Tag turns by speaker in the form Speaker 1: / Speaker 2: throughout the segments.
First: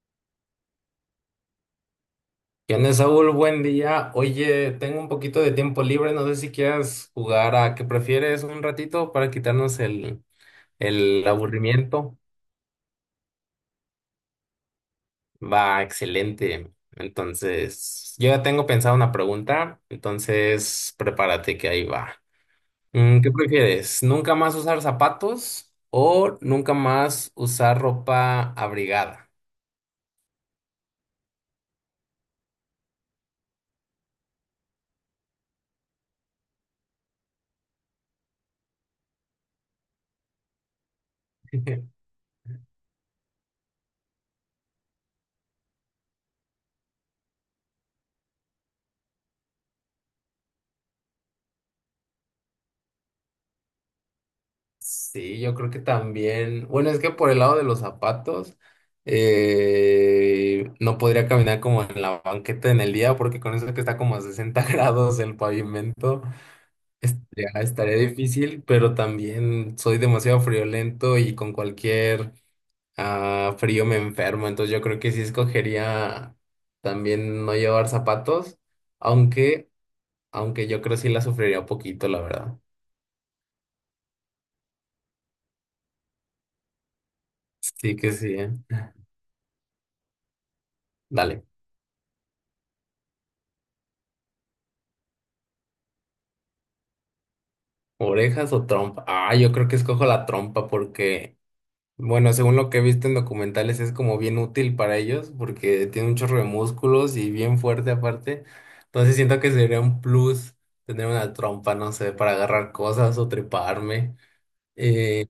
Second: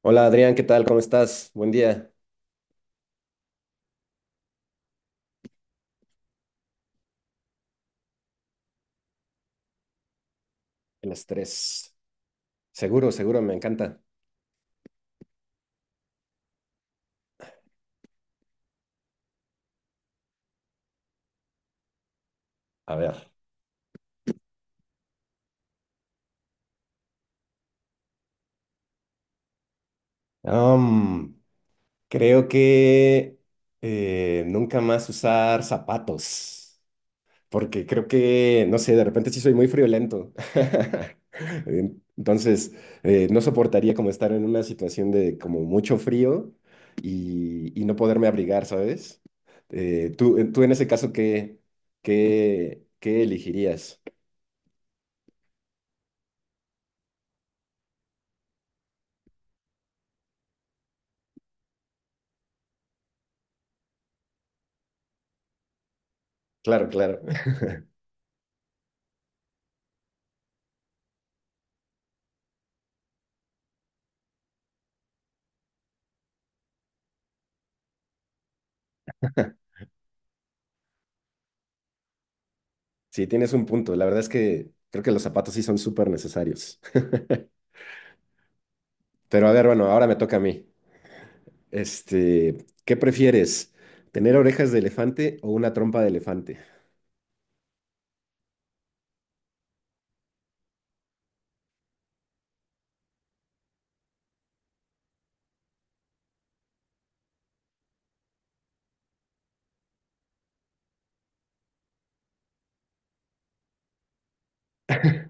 Speaker 1: Hola Adrián, ¿qué tal? ¿Cómo estás? Buen día.
Speaker 2: ¿Qué onda, Saúl? Buen día. Oye, tengo un poquito de tiempo libre. No sé si quieras jugar a qué prefieres un ratito para quitarnos el,
Speaker 1: El
Speaker 2: el
Speaker 1: estrés.
Speaker 2: aburrimiento.
Speaker 1: Seguro, seguro, me encanta.
Speaker 2: Va, excelente. Entonces, yo ya tengo pensada una pregunta. Entonces, prepárate que ahí va.
Speaker 1: A ver.
Speaker 2: ¿Qué prefieres? ¿Nunca más usar zapatos o nunca más usar ropa abrigada?
Speaker 1: am, creo que nunca más usar zapatos, porque creo que, no sé, de repente sí soy muy friolento. Entonces, no soportaría como estar en una situación de como mucho frío y no poderme abrigar, ¿sabes? Tú en ese caso, ¿qué elegirías?
Speaker 2: Sí, yo creo que también. Bueno, es que por el lado de los zapatos, no podría caminar como en la banqueta en el día, porque con eso que está como a 60 grados el pavimento,
Speaker 1: Claro, claro.
Speaker 2: estaría difícil, pero también soy demasiado friolento y con cualquier frío me enfermo. Entonces yo creo que sí escogería también no llevar zapatos, aunque, aunque yo creo que sí la sufriría un poquito, la verdad.
Speaker 1: Sí, tienes un punto. La verdad es que creo que los zapatos sí son súper necesarios.
Speaker 2: Sí que sí, ¿eh?
Speaker 1: Pero a ver, bueno, ahora me toca a mí.
Speaker 2: Dale.
Speaker 1: Este, ¿qué prefieres? ¿Tener orejas de elefante o una trompa de elefante?
Speaker 2: ¿Orejas o trompa? Ah, yo creo que escojo la trompa porque, bueno, según lo que he visto en documentales es como bien útil para ellos porque tiene un chorro de músculos y bien fuerte aparte. Entonces siento que sería un plus tener una trompa, no sé, para agarrar cosas o treparme. Eh,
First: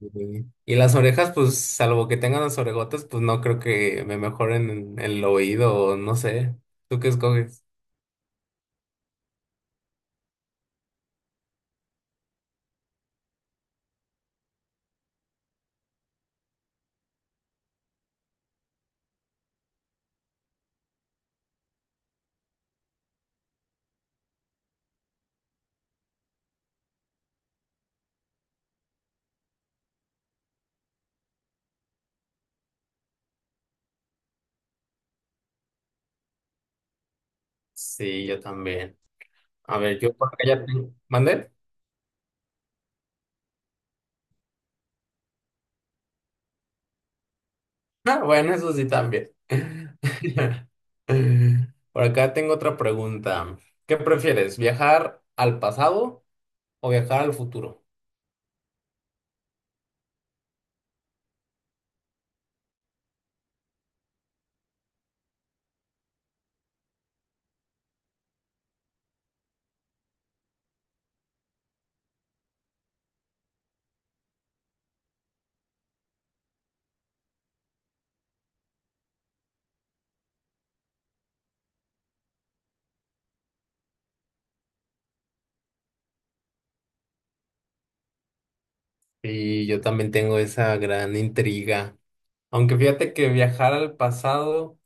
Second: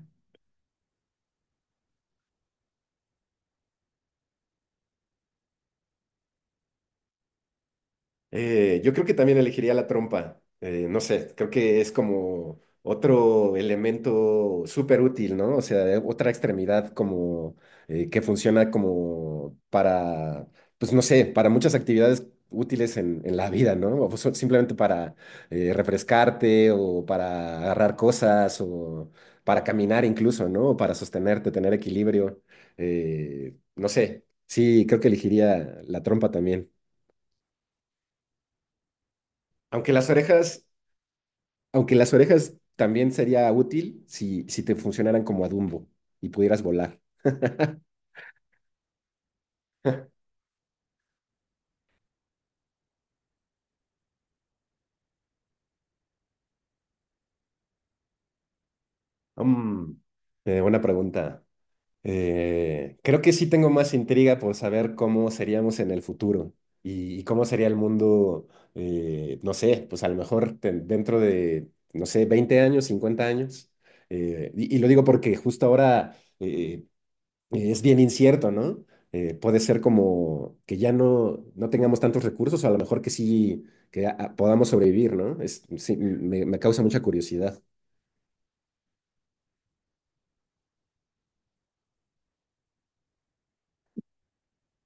Speaker 2: y las orejas, pues salvo que tengan las orejotas, pues no creo que me mejoren en el oído o no sé. ¿Tú qué escoges?
Speaker 1: Yo creo que también elegiría la trompa. No sé, creo que es como otro elemento súper útil, ¿no? O sea, otra extremidad como que funciona como para, pues no sé, para muchas actividades útiles en la vida, ¿no? Simplemente para refrescarte o para agarrar cosas o para caminar incluso, ¿no? O para sostenerte, tener equilibrio. No sé, sí, creo que elegiría la trompa también.
Speaker 2: Sí, yo también. A
Speaker 1: Aunque
Speaker 2: ver, yo
Speaker 1: las
Speaker 2: por porque ya
Speaker 1: orejas...
Speaker 2: tengo... ¿Mande?
Speaker 1: Aunque las orejas también sería útil si te funcionaran como a Dumbo y pudieras volar.
Speaker 2: Ah, bueno, eso sí también. Por acá tengo otra pregunta. ¿Qué prefieres, viajar al pasado o viajar al futuro?
Speaker 1: Mm, Buena pregunta. Creo que sí tengo más intriga por saber cómo seríamos en el futuro y cómo sería el mundo, no sé, pues a lo mejor dentro de, no sé, 20 años, 50 años. Y lo digo porque justo ahora es bien incierto, ¿no? Puede ser como que ya no tengamos tantos recursos, o a lo mejor que sí, que podamos sobrevivir, ¿no? Sí, me causa mucha curiosidad.
Speaker 2: Y yo también tengo esa gran intriga. Aunque fíjate que viajar al pasado,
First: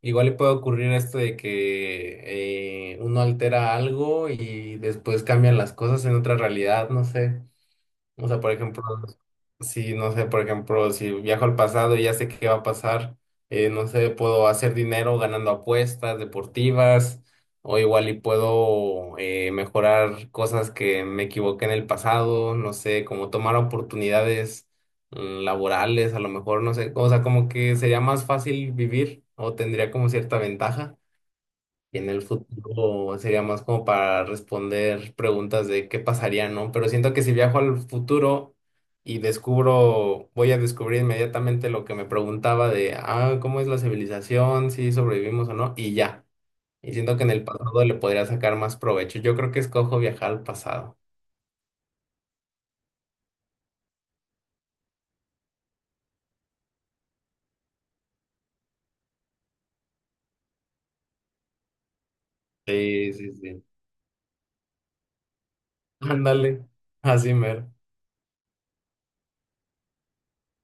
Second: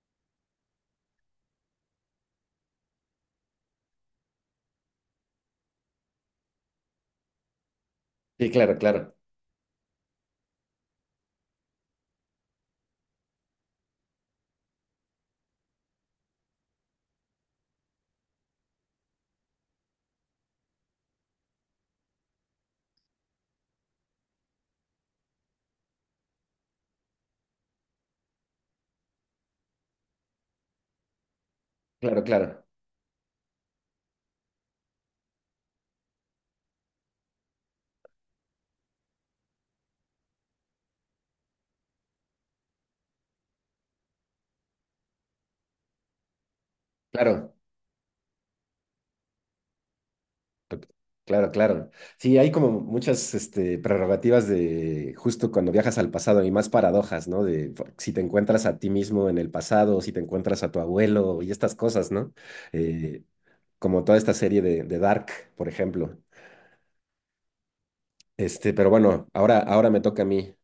Speaker 2: igual le puede ocurrir esto de que uno altera algo y después cambian las cosas en otra realidad, no sé. O sea,
Speaker 1: Sí,
Speaker 2: por
Speaker 1: claro,
Speaker 2: ejemplo,
Speaker 1: claro,
Speaker 2: si no sé, por ejemplo, si viajo al pasado y ya sé qué va a pasar, no sé, puedo hacer dinero ganando apuestas deportivas o igual y puedo mejorar cosas que me equivoqué en el pasado, no sé, como tomar oportunidades laborales, a lo mejor, no sé, o sea, como que sería más fácil vivir o tendría como cierta ventaja. En el
Speaker 1: claro, claro,
Speaker 2: futuro sería más como para responder preguntas de qué pasaría, ¿no? Pero siento que si viajo al futuro y descubro, voy a descubrir inmediatamente lo que me preguntaba de, ah, ¿cómo es la civilización? Si sobrevivimos o no, y ya. Y siento que en el
Speaker 1: claro,
Speaker 2: pasado le podría sacar más provecho. Yo creo que escojo viajar al
Speaker 1: to-
Speaker 2: pasado.
Speaker 1: claro, claro. Sí, hay como muchas este, prerrogativas de justo cuando viajas al pasado y más paradojas, ¿no? Si te encuentras a ti mismo en el pasado, si te encuentras a tu abuelo y estas cosas, ¿no?
Speaker 2: Sí,
Speaker 1: Eh,
Speaker 2: sí, sí.
Speaker 1: Como toda esta serie de Dark, por ejemplo.
Speaker 2: Ándale, así mero.
Speaker 1: Este, pero bueno, ahora me toca a mí.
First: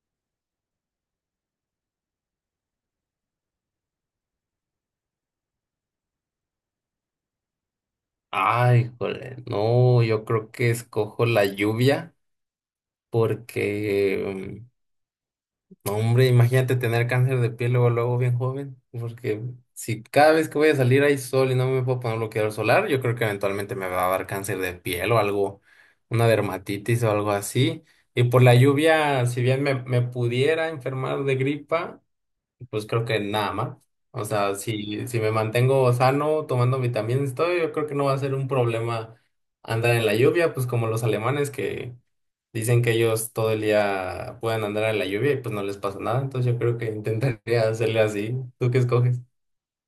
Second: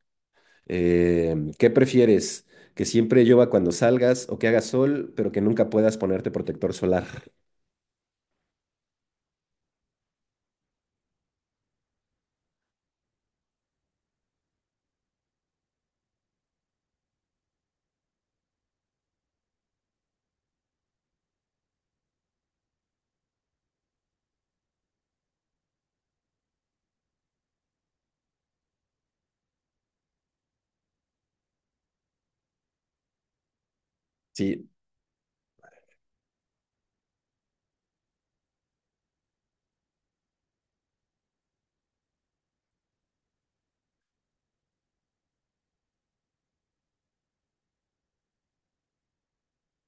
Speaker 1: ¿Qué prefieres? ¿Que siempre llueva cuando salgas o que haga sol, pero que nunca puedas ponerte protector solar?
Speaker 2: Ay, joder. No, yo creo que escojo la lluvia porque... No, hombre, imagínate tener cáncer de piel luego, luego bien joven, porque si cada vez que voy a salir hay sol y no me puedo poner bloqueador solar, yo creo que eventualmente me va a dar cáncer de piel o algo, una dermatitis o algo así. Y por la lluvia, si bien me pudiera enfermar de gripa, pues creo que nada más. O sea,
Speaker 1: Sí,
Speaker 2: si me mantengo sano, tomando vitaminas y todo, yo creo que no va a ser un problema andar en la lluvia, pues como los alemanes que dicen que ellos todo el día pueden andar en la lluvia y pues no les pasa nada, entonces yo creo que intentaría hacerle así. ¿Tú qué escoges?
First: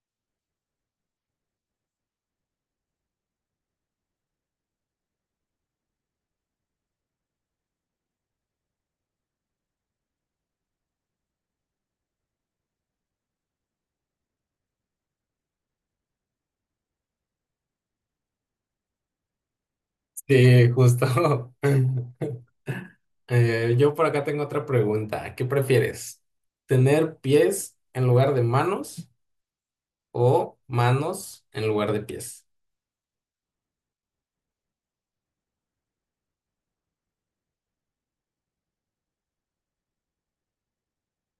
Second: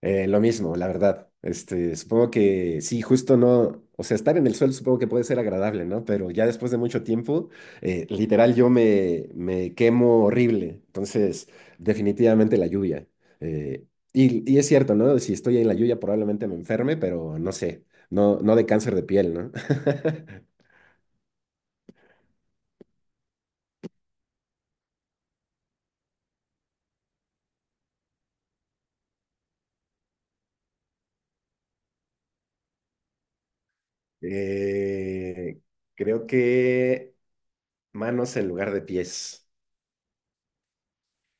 Speaker 1: Lo mismo, la verdad. Este, supongo que sí, justo no, o sea, estar en el suelo supongo que puede ser agradable, ¿no? Pero ya después de mucho tiempo, literal yo me quemo horrible. Entonces, definitivamente la lluvia. Eh, y es cierto, ¿no? Si estoy en la lluvia probablemente me enferme, pero no sé, no de cáncer de piel, ¿no?
Speaker 2: Sí, justo. Yo por acá tengo otra pregunta. ¿Qué prefieres? ¿Tener pies en lugar de manos o manos en lugar de pies?
Speaker 1: Eh, Creo que manos en lugar de pies.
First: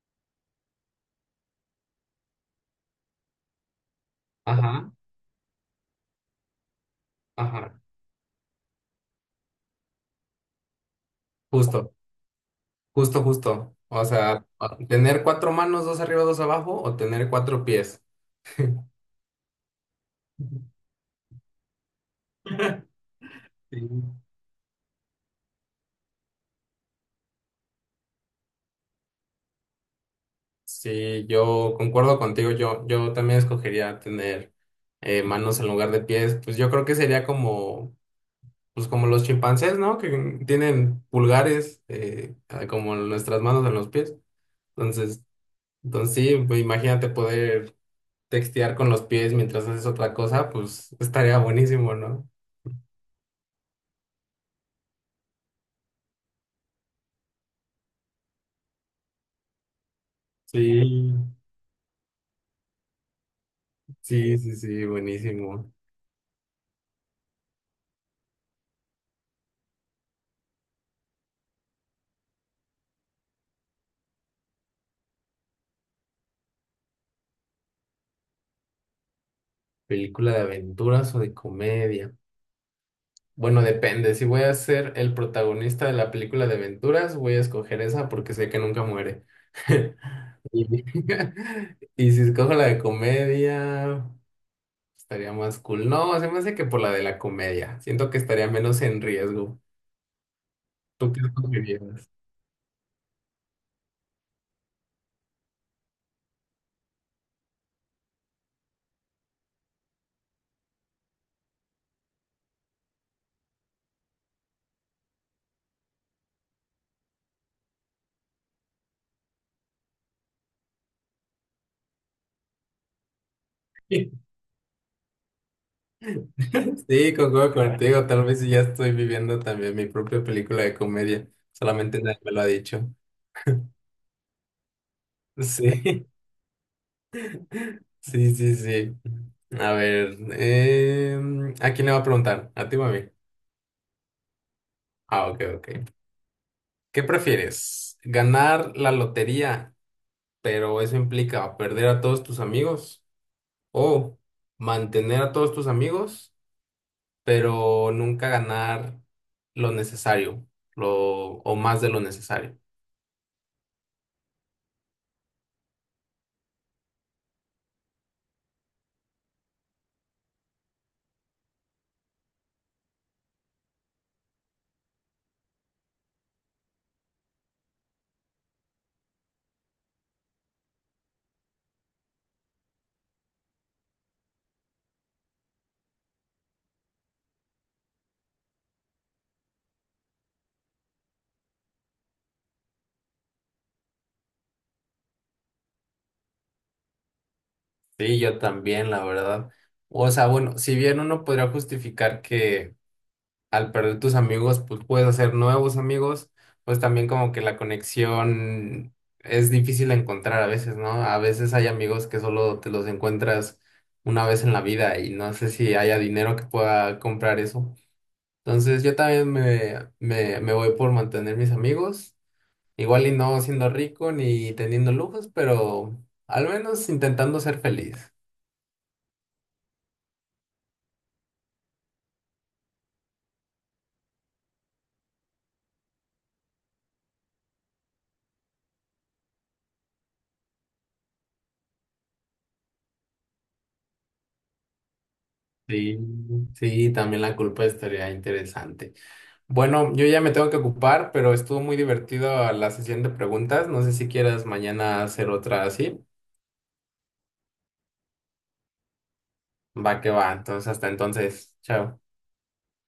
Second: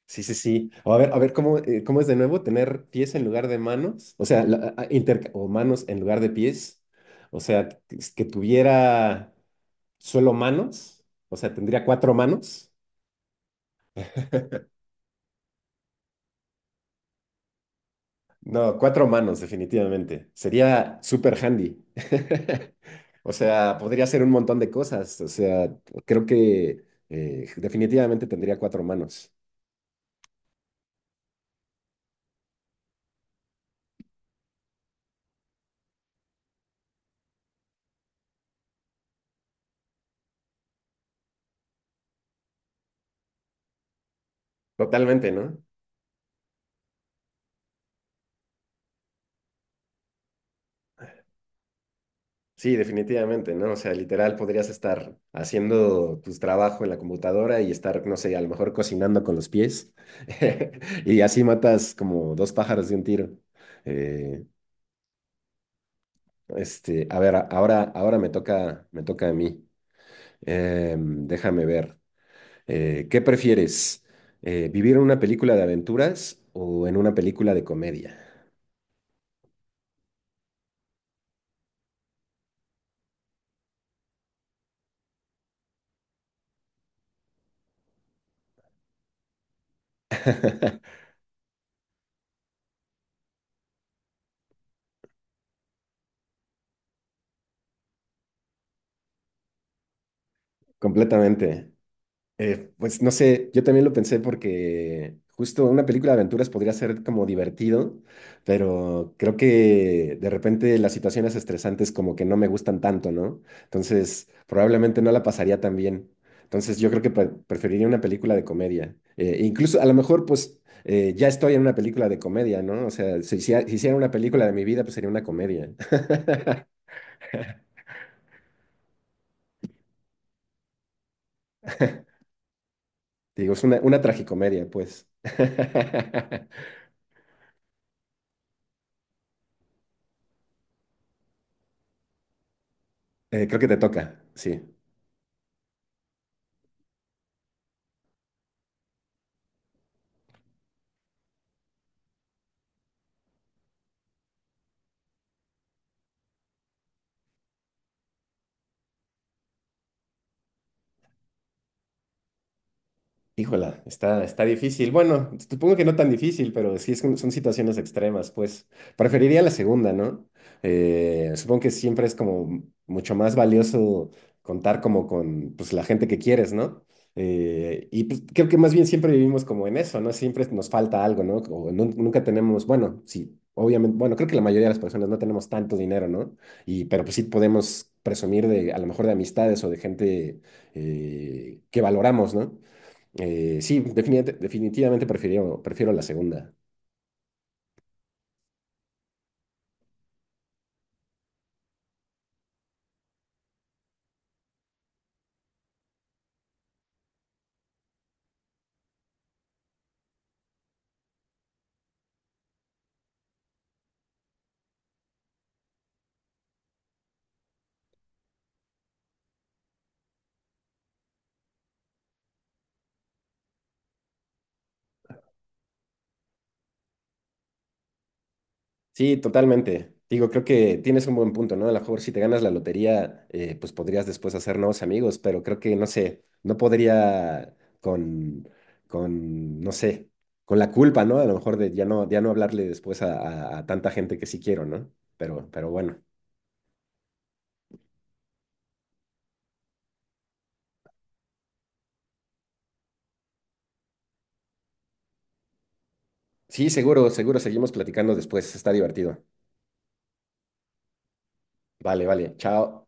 Speaker 1: Sí, sí, sí. O a ver cómo, cómo es de nuevo tener pies en lugar de manos, o sea,
Speaker 2: Ajá,
Speaker 1: o manos en lugar de pies, o sea,
Speaker 2: ajá.
Speaker 1: que tuviera solo manos, o sea, tendría
Speaker 2: Justo,
Speaker 1: cuatro manos.
Speaker 2: justo, justo. O sea, tener cuatro manos, dos arriba, dos abajo o tener cuatro pies.
Speaker 1: No, cuatro manos, definitivamente. Sería super handy. O sea,
Speaker 2: Sí.
Speaker 1: podría hacer un montón de cosas. O sea, creo que definitivamente tendría cuatro manos.
Speaker 2: Sí, yo concuerdo contigo, yo también escogería tener manos en lugar de pies, pues yo creo que sería como, pues como los chimpancés, ¿no? Que tienen pulgares como nuestras manos en los pies, entonces,
Speaker 1: Totalmente, ¿no?
Speaker 2: entonces sí, pues imagínate poder textear con los pies mientras haces otra cosa, pues estaría buenísimo, ¿no?
Speaker 1: Sí, definitivamente, ¿no? O sea, literal podrías estar haciendo tu trabajo en la computadora y estar, no sé, a lo mejor cocinando con los pies
Speaker 2: Sí,
Speaker 1: y así matas como dos pájaros de un tiro.
Speaker 2: sí,
Speaker 1: Eh,
Speaker 2: sí, sí, buenísimo.
Speaker 1: este, a ver, ahora, ahora me toca a mí. Em, déjame ver. ¿Qué prefieres? ¿Vivir en una película de aventuras o en una película de comedia?
Speaker 2: ¿Película de aventuras o de comedia? Bueno, depende. Si voy a ser el protagonista de la película de aventuras, voy a escoger esa porque sé que nunca muere. Y, y si escojo la de comedia, estaría más cool. No, se me hace que por la de la comedia. Siento que estaría menos en riesgo. ¿Tú qué
Speaker 1: Completamente.
Speaker 2: escogerías?
Speaker 1: Pues no sé, yo también lo pensé porque justo una película de aventuras podría ser como divertido, pero creo que de repente las situaciones estresantes como que no me gustan tanto, ¿no? Entonces, probablemente no la pasaría tan bien. Entonces, yo creo que preferiría una película de comedia. Incluso a lo mejor, pues, ya estoy en una película de comedia, ¿no? O sea, si, hiciera si hiciera una película de mi vida, pues sería una comedia.
Speaker 2: Sí, concuerdo contigo. Tal vez ya estoy viviendo también mi propia película de comedia. Solamente nadie me lo ha dicho.
Speaker 1: Digo, es una tragicomedia, pues.
Speaker 2: Sí. Sí, sí, sí. A ver, ¿a quién le va a preguntar? ¿A ti o a mí?
Speaker 1: Creo que te toca, sí.
Speaker 2: Ah, ok, ok. ¿Qué prefieres? ¿Ganar la lotería, pero eso implica perder a todos tus amigos? ¿O mantener a todos tus amigos, pero nunca ganar lo necesario, lo, o más de lo necesario?
Speaker 1: Híjola, está difícil. Bueno, supongo que no tan difícil, pero sí es son situaciones extremas, pues. Preferiría la segunda, ¿no? Supongo que siempre es como mucho más valioso contar como con pues, la gente que quieres, ¿no? Y pues, creo que más bien siempre vivimos como en eso, ¿no? Siempre nos falta algo, ¿no? Nunca tenemos, bueno, sí, obviamente, bueno, creo que la mayoría de las personas no tenemos tanto dinero, ¿no? Y, pero pues sí podemos presumir de, a lo mejor de amistades o de gente que valoramos, ¿no? Sí, definitivamente prefiero, prefiero la segunda.
Speaker 2: Sí, yo también, la verdad. O sea, bueno, si bien uno podría justificar que... al perder tus amigos, pues puedes hacer nuevos amigos, pues también como que la conexión es difícil de encontrar a veces, ¿no? A veces hay amigos que solo te los encuentras una vez en la vida y no sé si haya dinero que pueda comprar eso. Entonces yo también me voy por mantener mis amigos, igual y no siendo rico ni teniendo lujos, pero al menos intentando ser feliz.
Speaker 1: Sí, totalmente. Digo, creo que tienes un buen punto, ¿no? A lo mejor si te ganas la lotería, pues podrías después hacer nuevos amigos, pero creo que, no sé, no podría con, no sé, con la culpa, ¿no? A lo mejor de ya no, ya no hablarle después a, a tanta gente que sí quiero, ¿no? Pero
Speaker 2: Sí,
Speaker 1: bueno.
Speaker 2: sí, también la culpa estaría interesante. Bueno, yo ya me tengo que ocupar, pero estuvo muy divertido la sesión de preguntas. No sé si quieras mañana hacer otra así.
Speaker 1: Sí, seguro, seguro, seguimos platicando después. Está divertido.
Speaker 2: Va que va. Entonces, hasta entonces. Chao.
Speaker 1: Vale, vale. Chao.